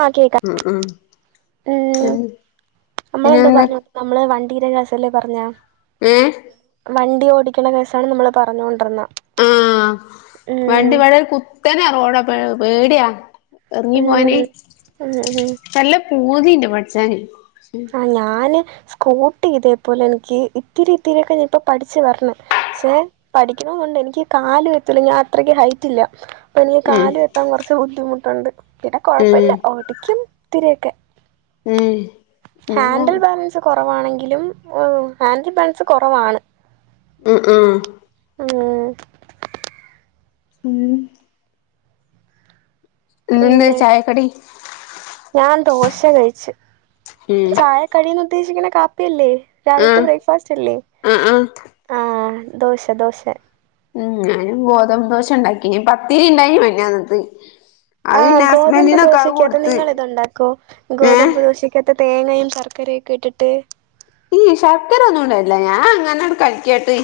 ആഹ് കേക്കാം. ഉം ഉം ഉം നമ്മളെന്ത പിന്നെന്താ പറഞ്ഞോ നമ്മള് വണ്ടീരെകേസല്ലെ പറഞ്ഞ ഏഹ് വണ്ടി ഓടിക്ക്ണ കേസാണ് നമ്മള് പറഞ്ഞോണ്ട്ര്ന്ന ആഹ്. വണ്ടി വളരെ കുത്തനാ റോഡ് പേടിയ എറങ്ങി ഉം പോവാന്. ഉം ഉം നല്ല പൂതിണ്ട് പഠ്ച്ചാന് ആഹ്. ഞാന് സ്കൂട്ടി ഇതേ പോലെ എനിക്ക് ഇത്തിരി ഇത്തിരിക്കെ ഇപ്പ പഠിച്ച് വര്ണ് ഷേ പഠിക്കണംന്നുണ്ട്, എനിക്ക് കാല് എത്തൂല ഞാൻ അത്രയ്ക്ക് ഹൈറ്റ്ല്ല. [unintelligible] കാല് എത്താൻ കൊറച്ച് ബുദ്ധിമുട്ടുണ്ട്, പിന്നെ ഉം കൊഴപ്പല്ല ഉം ഓടിക്കും ത്തിരിയൊക്കെ ഏഹ്. ഹാൻഡിൽ ബാലൻസ് കൊറവാണെങ്കിലും. ഉം ഹാൻഡിൽ ബാലൻസ് കൊറവാണ്. ഉ ഉം. ഉം ഉം ഇന്ന് എന്തെ പിന്നെ ചായക്കടി ഞാൻ ദോശ കഴിച്ച്. ഉം ചായക്കടീന്ന് ഉദ്ദേശിക്ക്ണെ കാപ്പിയല്ലെ? രാവിൽത്തെ ആഹ് ബ്രേക്ക്ഫാസ്റ്റല്ലെ? ആഹ് ആഹ് ആഹ് ദോശ ദോശ. ഉം ഞാന് ഗോതമ്പ് ദോശണ്ടാക്കീനി. പത്തിരിണ്ടായീനി മിഞ്ഞാന്നത്തെ. ആഹ് ഗോതമ്പ് ദോശക്കകത്ത് നിങ്ങളിതുണ്ടാക്കൊ? ഏഹ് ഗോതമ്പ് ദോശ ത്ത് തേങ്ങയും ശർക്കരയൊക്കെ ഇട്ടിട്ട് ഈ ശർക്കരൊന്നു ഇടെലില്ല. ഞാ അങ്ങനട് കഴ്ക്കാട്ടി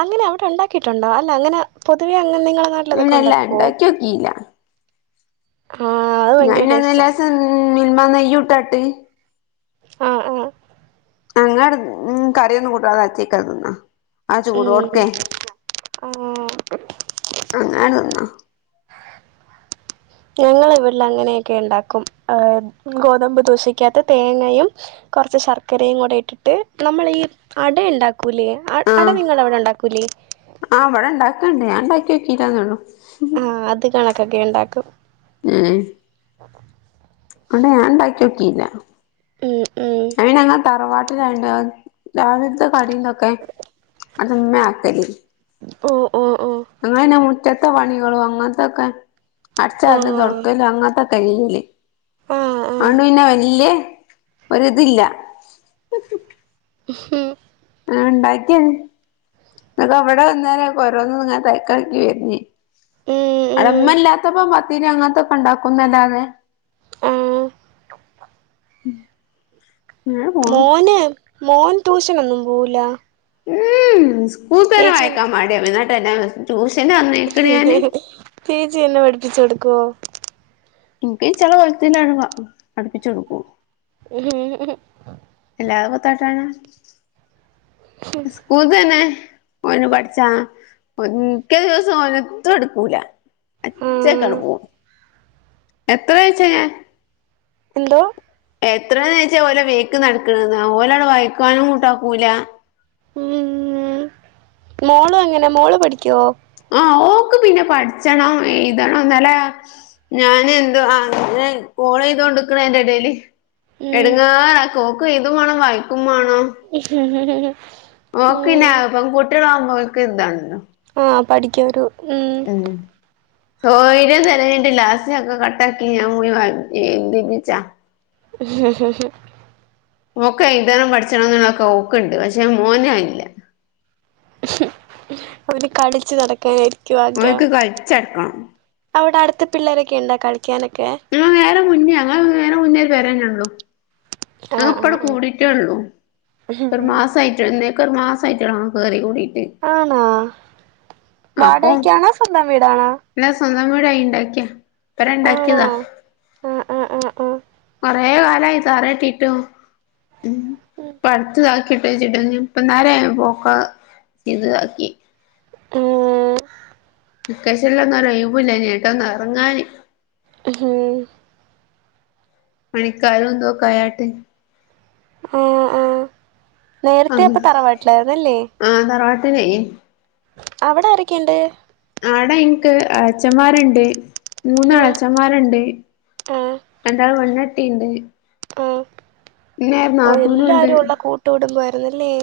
അങ്ങ്നെ അവ്ടെ ണ്ടാക്കിട്ടുണ്ടൊ? അല്ല അങ്ങനെ പൊതുവെ അങ്ങനെ നിങ്ങള നാട്ടിലതൊക്കെ ഇല്ലല്ല ഇണ്ടാക്കോ? ഇണ്ടാക്കിയോക്കിയില്ല ഞന് പിന്നെ ടേസ്റ്റാ ലേസം മിൽമ നെയ്യുട്ടട്ട് ആഹ് ആഹ് [unintelligible] ഉം കറിയൊന്നും കൂട്ടാതെ അച്ച്ക്കാണ് തിന്ന ആഹ് ചൂടോട്ക്കെ. ഉം ആഹ് അങ്ങന തിന്ന ഞങ്ങളെ വ്ടളങ്ങനെയൊക്കെ ഇണ്ടാക്കും. ഗോതമ്പ് ദോശക്കകത്ത് തേങ്ങയും കൊർച്ച് ശർക്കരേം കുടെ ഇട്ടിട്ട്, നമ്മളീ അട ഇണ്ടാക്കൂലേ? അട ആഹ് നിങ്ങടെ അവ്ടെ ഇണ്ടാക്കൂലെ? ആഹ് വടെ ഇണ്ടാക്ക്ണ്ട്. ഞാൻ ഇണ്ടാക്ക്യോക്കീട്ടെന്നൊള്ളു. ആഹ് അത് കണകൊക്കെ ഇണ്ടാക്കും ഏഹ് അട ഞാൻ ഇണ്ടാക്ക്യോക്കീല്ല. ഉം ഉം അവ് പിന്നെ ഞങ്ങളെ തറവാ രണ്ട് രാവില്ത്തെ കടീതൊക്കെ. അത് മ്മേ ആക്കല് ഓഹ് ഓഹ് അങ്ങനെ മുറ്റത്തെ പണികളും അങ്ങൻത്തൊക്കെ ആ അട്ച്ചാരലും തൊടക്കലും. അങ്ങൻതൊക്കെ [unintelligible] ആ ആ അതോണ്ട് പിന്നെ വല്യെ ഒര്തില്ല മ്ഹൂ ആഹ് ഇണ്ടാക്കി. അപ്പൊ ഇവടെ ഇന്നലെ, കൊരോന്ന് ങ്ങനെ പേകാക്കി വര്ന് ഉം ഉം അടെമ്മല്ലാത്തപ്പം പത്തിരി അങ്ങൻത്തൊക്കെ ഇണ്ടാക്കുന്നല്ലാതെ ആ [inaudible] പോണു മോന്, മോൻ ട്യൂഷനൊന്നും പോവൂലാ? ഉം സ്കൂള്തന്നെ വായിക്കാ മടിയ. എന്ന്ട്ടെ ട്യൂഷന് പറഞ്ഞയക്കണ് ഞാന് ചേച്ചിയെന്നെ പഠിപ്പിച്ചൊട്ക്കോ? ഇൻക്ക് ചള [unintelligible] പഠിപ്പിച്ച് കൊടുക്കുവോ ഉം ഉം ഉം എല്ലാം പൊത്താട്ടാണോ സ്കൂൾ തന്നെ ഓന് പഠിച്ചാ ഒക്കേ ദിവസം ഓനത്തും എടുക്കൂല ആ അച്ചായ്ക്കാങ്ങ് പോവും. എത്രാ ആഴ്ചയാ എന്തോ? എത്ര നേച്ചാ ഓരോ വീക്ക് നടക്കണത് ഓന് വൈക്കുവാനും കൂട്ടാക്കൂല്ല. ഉം ഉം മോളോങ്ങനെ മോള് പഠിക്കുവോ? ആഹ് ഓക്ക് പിന്നെ പഠിച്ചണം എഴുതണം എന്നല്ലേ ഞാൻ എന്തോ ആ കോൾ ചെയ്ത് നിക്കണെന്റെ എടയില് ഉം എടങ്ങാറാക്കും ഓക്ക് എഴുതും വേണം വായിക്കും മാണം. ഹ് ഹ് ഹ് ഓക്ക് ഞ പെൺകുട്ടിആൾ ആകുമ്പോ ഓല്ക്ക് ഇതാണല്ലോ. ആഹ് പഠിക്കൊരു ഉം. ഉം കോഴിനെ കഴിവീട്ട് ലാസ്റ്റ് ഒക്കെ കട്ടാക്കി ഞാൻ പോയി വാ തിതിപ്പിച്ചാ ഉം ഓക്ക് എഴുതണം പഠിച്ചണം എന്നുള്ളൊക്കെ ഓക്ക്ണ്ട് പക്ഷെ മോന് അയ്യില്ല. ഹും അവന് കളിച്ചു നടക്കാനായിരിക്കും ആഗ്രഹം. ഓൻക്ക് കളിച്ചടക്കണം അവടെ അടുത്ത് പിള്ളാരൊക്കെ ഒണ്ടോ കളിക്കാനൊക്കെ? ഞങ്ങളെ നേരെ മുന്നേ ഞങ്ങളെ നേരെ മുന്നേ ഒരു പേരെന്നേള്ളു. ഞാൻ ആഹ് ഒപ്പടെ ആഹ് കൂടിട്ടോ ഉള്ളൂ ഒരു ആഹ് മാസയിട്ട് എന്നെ ഇപ്പോ ഒരു മാസയിട്ട് ആയിട്ടൊള്ളു കേറികൂടിട്ട്. ആണോ വാടയ്ക്കാണോ സ്വന്തം വീടാണോ? അല്ല സ്വന്തം വീട് ആയു ഉണ്ടാക്കിയാത ഇവര് ആണോ ഒണ്ടാക്കിയതാ. ആഹ് ആഹ് ആഹ് ആഹ് കൊറെ കാലായി തറയിൽക്കിട്ടും ഉം ഇപ്പ അടുത് കാല ഇട്ടേച്ച് ഇടർഞ്ഞും ഇപ്പം താഴെ പോക്ക ഇതാക്കി. ആഹ് വെക്കേസനിൽ ഒന്നും ഒരു ഒഴിവും ഇല്ലാരുന്നു എങ്ങാട്ടോ ഒന്ന് ഒറങ്ങാന്. ഹ് ഉം പണിക്കാർ എന്തോ കയാട്ടേ ആഹ് ആഹ് നേരത്തെ അങ്ങ് അപ്പം തറവാട്ടിലായിന്നല്ലേ? ആഹ് തറവാട്ടിലെ അവിടെ ആരൊക്കെയുണ്ട്? അവിടെ എനിക്ക് അച്ചന്മാരുണ്ട് മൂന്ന് ആഹ് എളച്ച മാരുണ്ട് ആഹ് രണ്ടാൾ പെണ്ണാട്ടിയുണ്ട്. ആഹ് പിന്നെ ഒരു നാത്തൂനും ഒണ്ട്. ടുംബം ആയിരുന്നില്ലേ?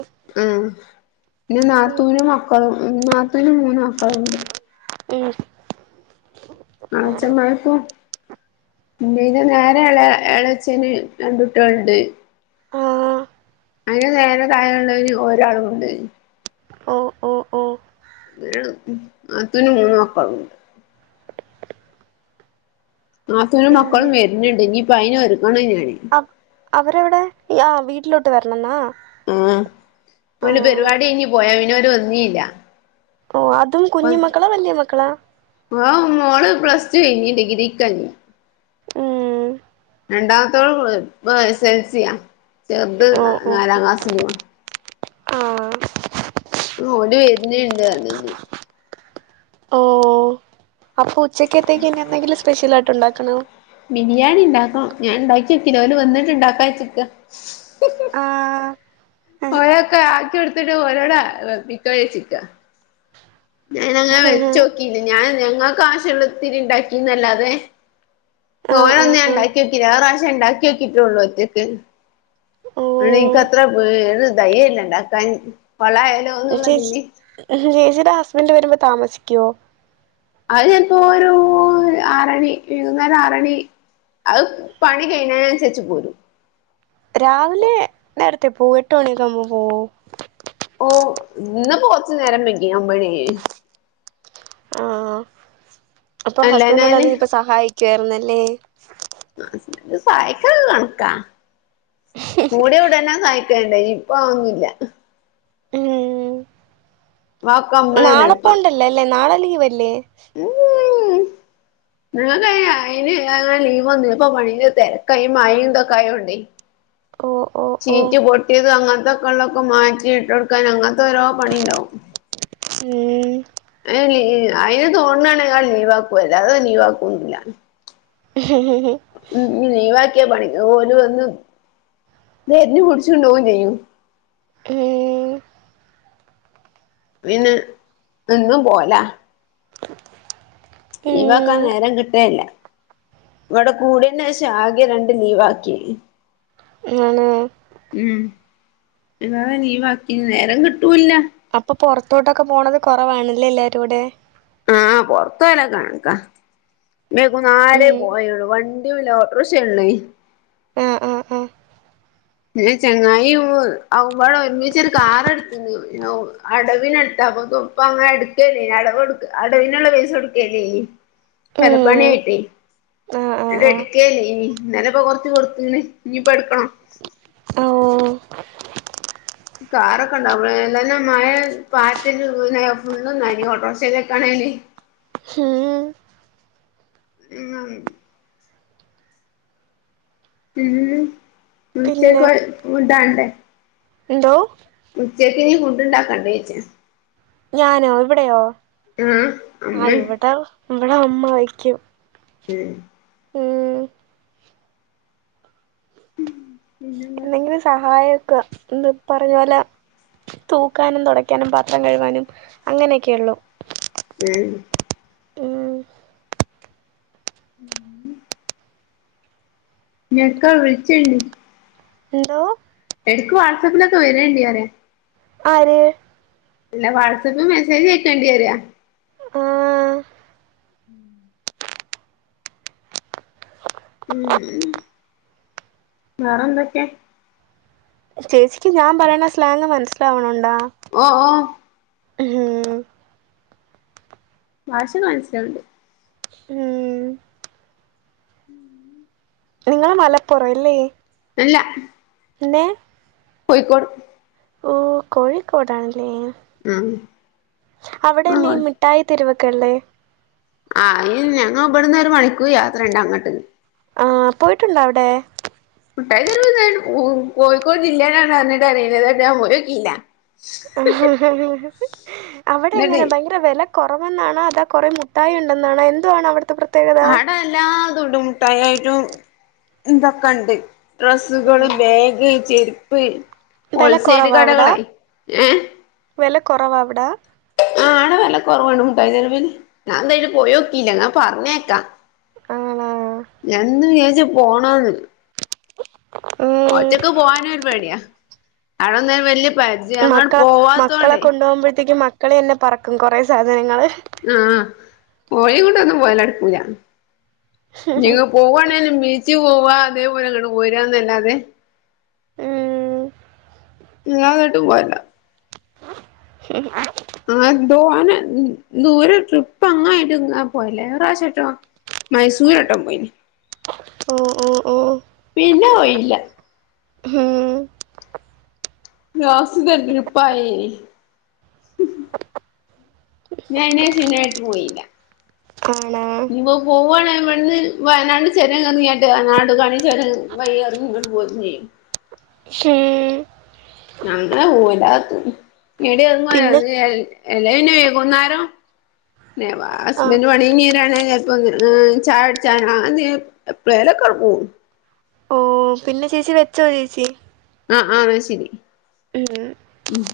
ഉം പിന്നെ നാത്തൂന് മക്കളും നാത്തൂന് മൂന്ന് മക്കൾ ഒണ്ട്. ഉം ആ അച്ഛൻ പോയപ്പോൾ ഇനിന്റെ നേരെ ഇളെ ഇളച്ചന് രണ്ട് കുട്ടികള് ഉണ്ട്. ആഹ് അതിന് നേരെ താഴെ ഉള്ളതിന് ഒരാളും ഉണ്ട്. ഓ ഓ ആഹ്, ആഹ് ഉം ന്നാത്തൂനും മൂന്ന് മക്കളുണ്ട്. നാത്തൂനും മക്കളും പിന്നെ വരുന്നുണ്ട് ഇനിയിപ്പം അയിന് ഒരുക്കണം ഞാന് അവരെവിടെ ഏ വീട്ടിലോട്ട് വരണംന്നാ. ആഹ് ഇപ്പൊൽ ആഹ് പെരിപാടി കയിഞ്ഞ് പോയാ പിന്നോര് വന്നി ഇല്ല ഓഹ് അതും കുഞ്ഞു മക്കളാ? വല്ല്യ മക്കളാ? ആഹ് മോള് പ്ലസ്ടു കയിഞ്ഞു ഡിഗ്രിക്കെ കയിഞ്ഞു ഉം രണ്ടാമത്തോള് പ്ല ഇപ്പ എസ് എൽ സിയാ ചെർത് ഓ നാ ഓ ഓ നാലാം ക്ലാസിലുവാണ് ആഹ് ആ ഓടി വരുണ് ഉണ്ട് പറഞ്ഞിനി. ഓ അപ്പൊ ഉച്ചക്കത്തേക്ക് ഇനി എന്തെങ്കിലും സ്പെഷ്യലായിട്ട് ഉണ്ടാക്കണോ ബിരിയാണി ഇണ്ടാക്കാം ഞാൻ ഇണ്ടാക്കി വയ്ക്കില്ല ഓല് വന്നിട്ട് ഇണ്ടാക്കാവച്ചിട്ടാ ആഹ് ആഹ് ഓരൊക്ക ആക്കി കൊടുത്തിട്ട് ഒരോടാ മിക്ക ചിക്ക [unintelligible] ഞാനങ്ങ വെച്ചോക്കിയില്ല ഞാൻ ഞങ്ങക്ക് ആവിശൊള്ളത്തിരി ഇണ്ടാക്കിന്നല്ലാതെ ആഹ് തോനയൊന്നും ഞാൻ ആഹ് ഇണ്ടാക്കി വെക്കില്ല ഒറാശ്യം ഇണ്ടാക്കി നോക്കിട്ടേള്ളു ഒറ്റക്ക് ഓ അയിന് ഇൻക്ക് അത്ര പേ ഒര് ധൈര്യം ഇല്ല ഇണ്ടാക്കാൻ കൊളായാലോ? [unintelligible] ചേച്ചി എന്നുള്ളതില് ചേച്ചീടെ ഹസ്ബെന്റ് വെരുമ്പൊ താമസിക്കോ? അഹ് ചെൽപ്പോ ഒരു ആറെണി വൈകുന്നേരം ആറെണി അഹ് പണി കഴ്ണെന് അന്സെര്ച്ച് പേരും രാവിലെ നേരത്തെ പോവോ? എട്ട് മണിയൊക്കെ ആവുമ്പം പോവോ? പോവും ഇന്ന് ഇപ്പം കൊർച്ച് നേരം വെങ്കി ഒമ്പെണി ആയി ആ അപ്പൊ അല്ലാഞ്ഞാല് ഹസ്ബന്റൊണ്ടാരുന്നെങ്കി ഇപ്പൊ സഹായിക്കുവായിരുന്നല്ലേ സഹായിക്കല് കണക്കാ മൂട ഉടന്നെ സ വേണ്ടയും ഇപ്പൊ അതൊന്നു ഇല്ല ഉം ഒക്കെ നമ്മളന്നെ നാളെ പോവണ്ടല്ലോ അല്ലേ നാളെ ലീവല്ലേ ഓ [unintelligible] നിങ്ങക്ക് അയിന് അയിന് ലീവ് ഒന്നൂല്യ ഇപ്പോ പണിന്റെ തെരക്കാ ഈ മഴേം ഇതൊക്ക ആയോണ്ടെ. ഓഹ് ഓഹ് ഒഹ് റ്റി പൊട്ടിയത് അങ്ങനത്തൊക്കെ ഒള്ളൊക്കെ മാറ്റി ഇട്ട് കൊടുക്കാൻ അങ്ങനത്തെ ഓരോ പണിയിണ്ടാവും ഉം അയിന് ലീവ് അയിന് തോണ്ണാണെങ്കി അഹ് ലീവാക്കും അല്ലാതെ അത് ലീവാക്കൊന്നും ഇല്ല ഉ ഇഞ് ലീവാക്കിയാ പണിന്ന് ഓല് വന്ന് തെരഞ്ഞു പുടിച്ചുണ്ടോവും ചെയ്യും. ഏഹ് പിന്നെ എന്നും പോവ്‌ലാ ലീവാക്കാൻ ഉം നേരം കിട്ടെ ഇല്ല ഇവെടെ കൂടെയ്നേഷം ആകെ രണ്ട് ലീവാക്കെയ് അനെ [unintelligible] ഈ ഉം എന്നാ തെന്നെ ലീവാക്കീണ് നേരം കിട്ടൂല്ലാ അപ്പ പൊറത്തോട്ടൊക്കെ പോണെത് കൊറവാണ് അല്ലെ എല്ലാരൂടെ ആഹ് പൊർത്ത് പോയാൽ ഒക്കെ കണ്ക്കാ വൈകുന്നാരെ ഉം പോയതൊള്ളു വണ് ഇല്ല ഓട്ട്രിഷയാണ് ആഹ് ആഹ് പിന്നെ ചങ്ങായി ഓ അഹും പാടെ ഒര്മിച്ചൊര് കാർ എട്ത്തിന്നു ഞാ ഓ അടവിന് എട്ത്താ കപ്പ അങ്ങനെ ഇട്ക്കെയ് ഇല്ലെയ്നി അടവ് ഇട്ക്കാ അടവ്ന് ഇള്ള പൈസ കൊട്ക്കെ ഇല്ലെയ്നി പെരപ്പണി ഉം ആയിട്ടെയ് ആഹ് ആഹ് അത് ആഹ് എട്ക്കെയ്നി ഇന്നലെ ഇപ്പം കൊർച്ച് കൊട്ത്തീനി ഇഞ്ഞ് ഇപ്പം എട്ക്കെണം ആഹ് ഓഹ് കാറൊക്കെ ഉണ്ടാവണം എല്ലങ്കി മഴ പാറ്റല് പിന്നെ ഫുള്ളും നനയും ഓട്ട്രക്ഷേലൊക്കെ ആണേല് ഉം [unintelligible] ഉം പിന്നെ ഉച്ചക്ക് ഫുഡ്‌ ആവണ്ടേ. എന്തോ? ഉച്ചെക്ക് ഇഞ്ഞ് ഫുഡ് ഇണ്ടാക്കെണ്ടെ ഓയ്ച്ചാ ഞാനോ ഇവടെയോ ആഹ് ആഹ് അമ്മേ ഇവടെ ഇവടെ ഉമ്മ വെയ്ക്കും ഏഹ് ഏഹ് ഏഹ പിന്നെന്താ എന്തെങ്കിലും സഹായൊക്ക എന്ത് പറഞ്ഞാല തൂക്കാനും തൊടയ്ക്കാനും പാത്രം കഴുകാനും അങ്ങനെയൊക്കെയുള്ളു [unintelligible] ഉം ഉം ന്നെക്കാ വിളിച്ച്ണ്ട് എന്തോ എടക്ക് വാട്സപ്പിലൊക്കെ വരേണ്ടിവരേ ആര് ഇല്ല വാട്സപ്പിൽ മെസേജ് അയക്കേണ്ടി വരോ ആഹ് ഉം ഉം ഉം വേറെ എന്തൊക്കെ ചേച്ചിക്ക് ഞാൻ പറയ്ണ സ്ലാങ് മനസ്സിലാവുണുണ്ടാ? ഓഹ് ഓഹ് ഭാഷൊക്ക മനസ്സിലാവ്ണ്ട് ഉം ഉം നിങ്ങള് മലപ്പുറം വല്ലേ ഇല്ല പിന്നെ കോഴിക്കോട് ഓഹ് കോഴിക്കോടാണല്ലേ ആഹ് അവിടല്ലേ ഈ ആഹ് മി ട്ടായി തെരുവൊക്കെ ഇള്ളേ ആഹ് ഇ ഞങ്ങ ബ്ടുന്നൊരു മണിക്കൂർ യാത്ര ഇണ്ട് അങ്ങട്ട് ആഹ് പോയിട്ടുണ്ടോ അവടെ മിഠായി തെരുവ്ന്നറയണേ കോ കോഴിക്കോട് ജില്ലേലാണ് റഞ്ഞിട്ട് കാര്യല്ല്യ ഞാൻ [unintelligible] പോയോക്കില്ല അവടെ എന്നിട്ട് എങ്ങനെ ഭയങ്കര വെല കൊറവെന്നാണോ അതോ കൊറേ മുട്ടായിയുണ്ടെന്നാണോ എന്തുവാണ് അവ്ടുത്തെ പ്ര ആട എല്ലാതുണ്ട് മുട്ടായിയായിട്ടും ഇതൊക്ക ഇണ്ട് ഡ്രസ്സുകള്, ഉം ബാഗ്, ചെരുപ്പ്, ഹോൾ വില സെയില് കടകളെ ഏഹ് വെല കൊറവാ അവിടെ ആഹ ആടെ വെല കൊറവാണ് മുട്ടായി തെരുവിൽ ഞാൻ ന്തായ്ലും പോയോക്കില്ല ന്നാ പറഞ്ഞേക്കാം ആണോ ഞാൻ ഇന്ന് വിചാരിച്ച് പോണംന്ന് ഉം ഒറ്റക്ക് പോവാനു ഒരു പേടിയാ അവ്ടെന്തേനു വെല്ല്യെ മക്കളെ മക്കളെ കൊണ്ടുപോമ്പഴത്തേക്കും മക്കള് തന്നെ പറക്കും കുറെ സാധനങ്ങള് ആഹ ഒരേ കൊണ്ടൊന്നും പോവല് നടക്കൂല ഞ്ഞി ഒക്ക പോവാണേലും ബീച്ചി പോവാ അതേപോലെ ങ്ങട് പോരന്നല്ലാതെ ഏഹ് ഞാൻ അന്നട്ട് വരം [inaudible] ആ ന്തോനെ ന് ദൂരെ ട്രിപ്പ് അങ്ങനായിട്ട് ഇങ്ങെ പോയിട്ടില്ല ഒര് പ്രാവശ്യട്ടോ മൈസൂരൊട്ടം പോയി ഓഹ് ഓഹ് ഓഹ് പിന്നെ പോയില്ല ഉം ലാസ്റ്റ്‌തെ ട്രിപ്പായി ഞാൻ അയിനെശം ചുനായിട്ട് പോയില്ല. ആണോ? ഇനീപ്പോ പോവാണ് ഇവിടെന്ന് വയനാട് ചൊരം എർങിയാട്ട് നാടുകാണി ചൊരം- വയ്യാതെങ്ങട്ട് പോര്ഞ്ഞയ്. ഹും ഞങ്ങള് പോവൂലാന്ന [unintelligible] [unintelligible] പിന്നെ അല്ലെ പിന്നെ വൈകുന്നാരം - ആ ഹസ്ബൻറ് പണി കഴിഞ്ഞേരാണെങ്കി ചെലപ്പോ ചായ കുടിച്ചാനോ അങ്ങനെ എന്തേലും - എപ്ലെലൊക്കെങ്ങട്ട് പോവും ഓ പിന്നെ ചേച്ചി, വെച്ചോ ചേച്ചി. ആ ആ അത് ശരി ഉം ഉം.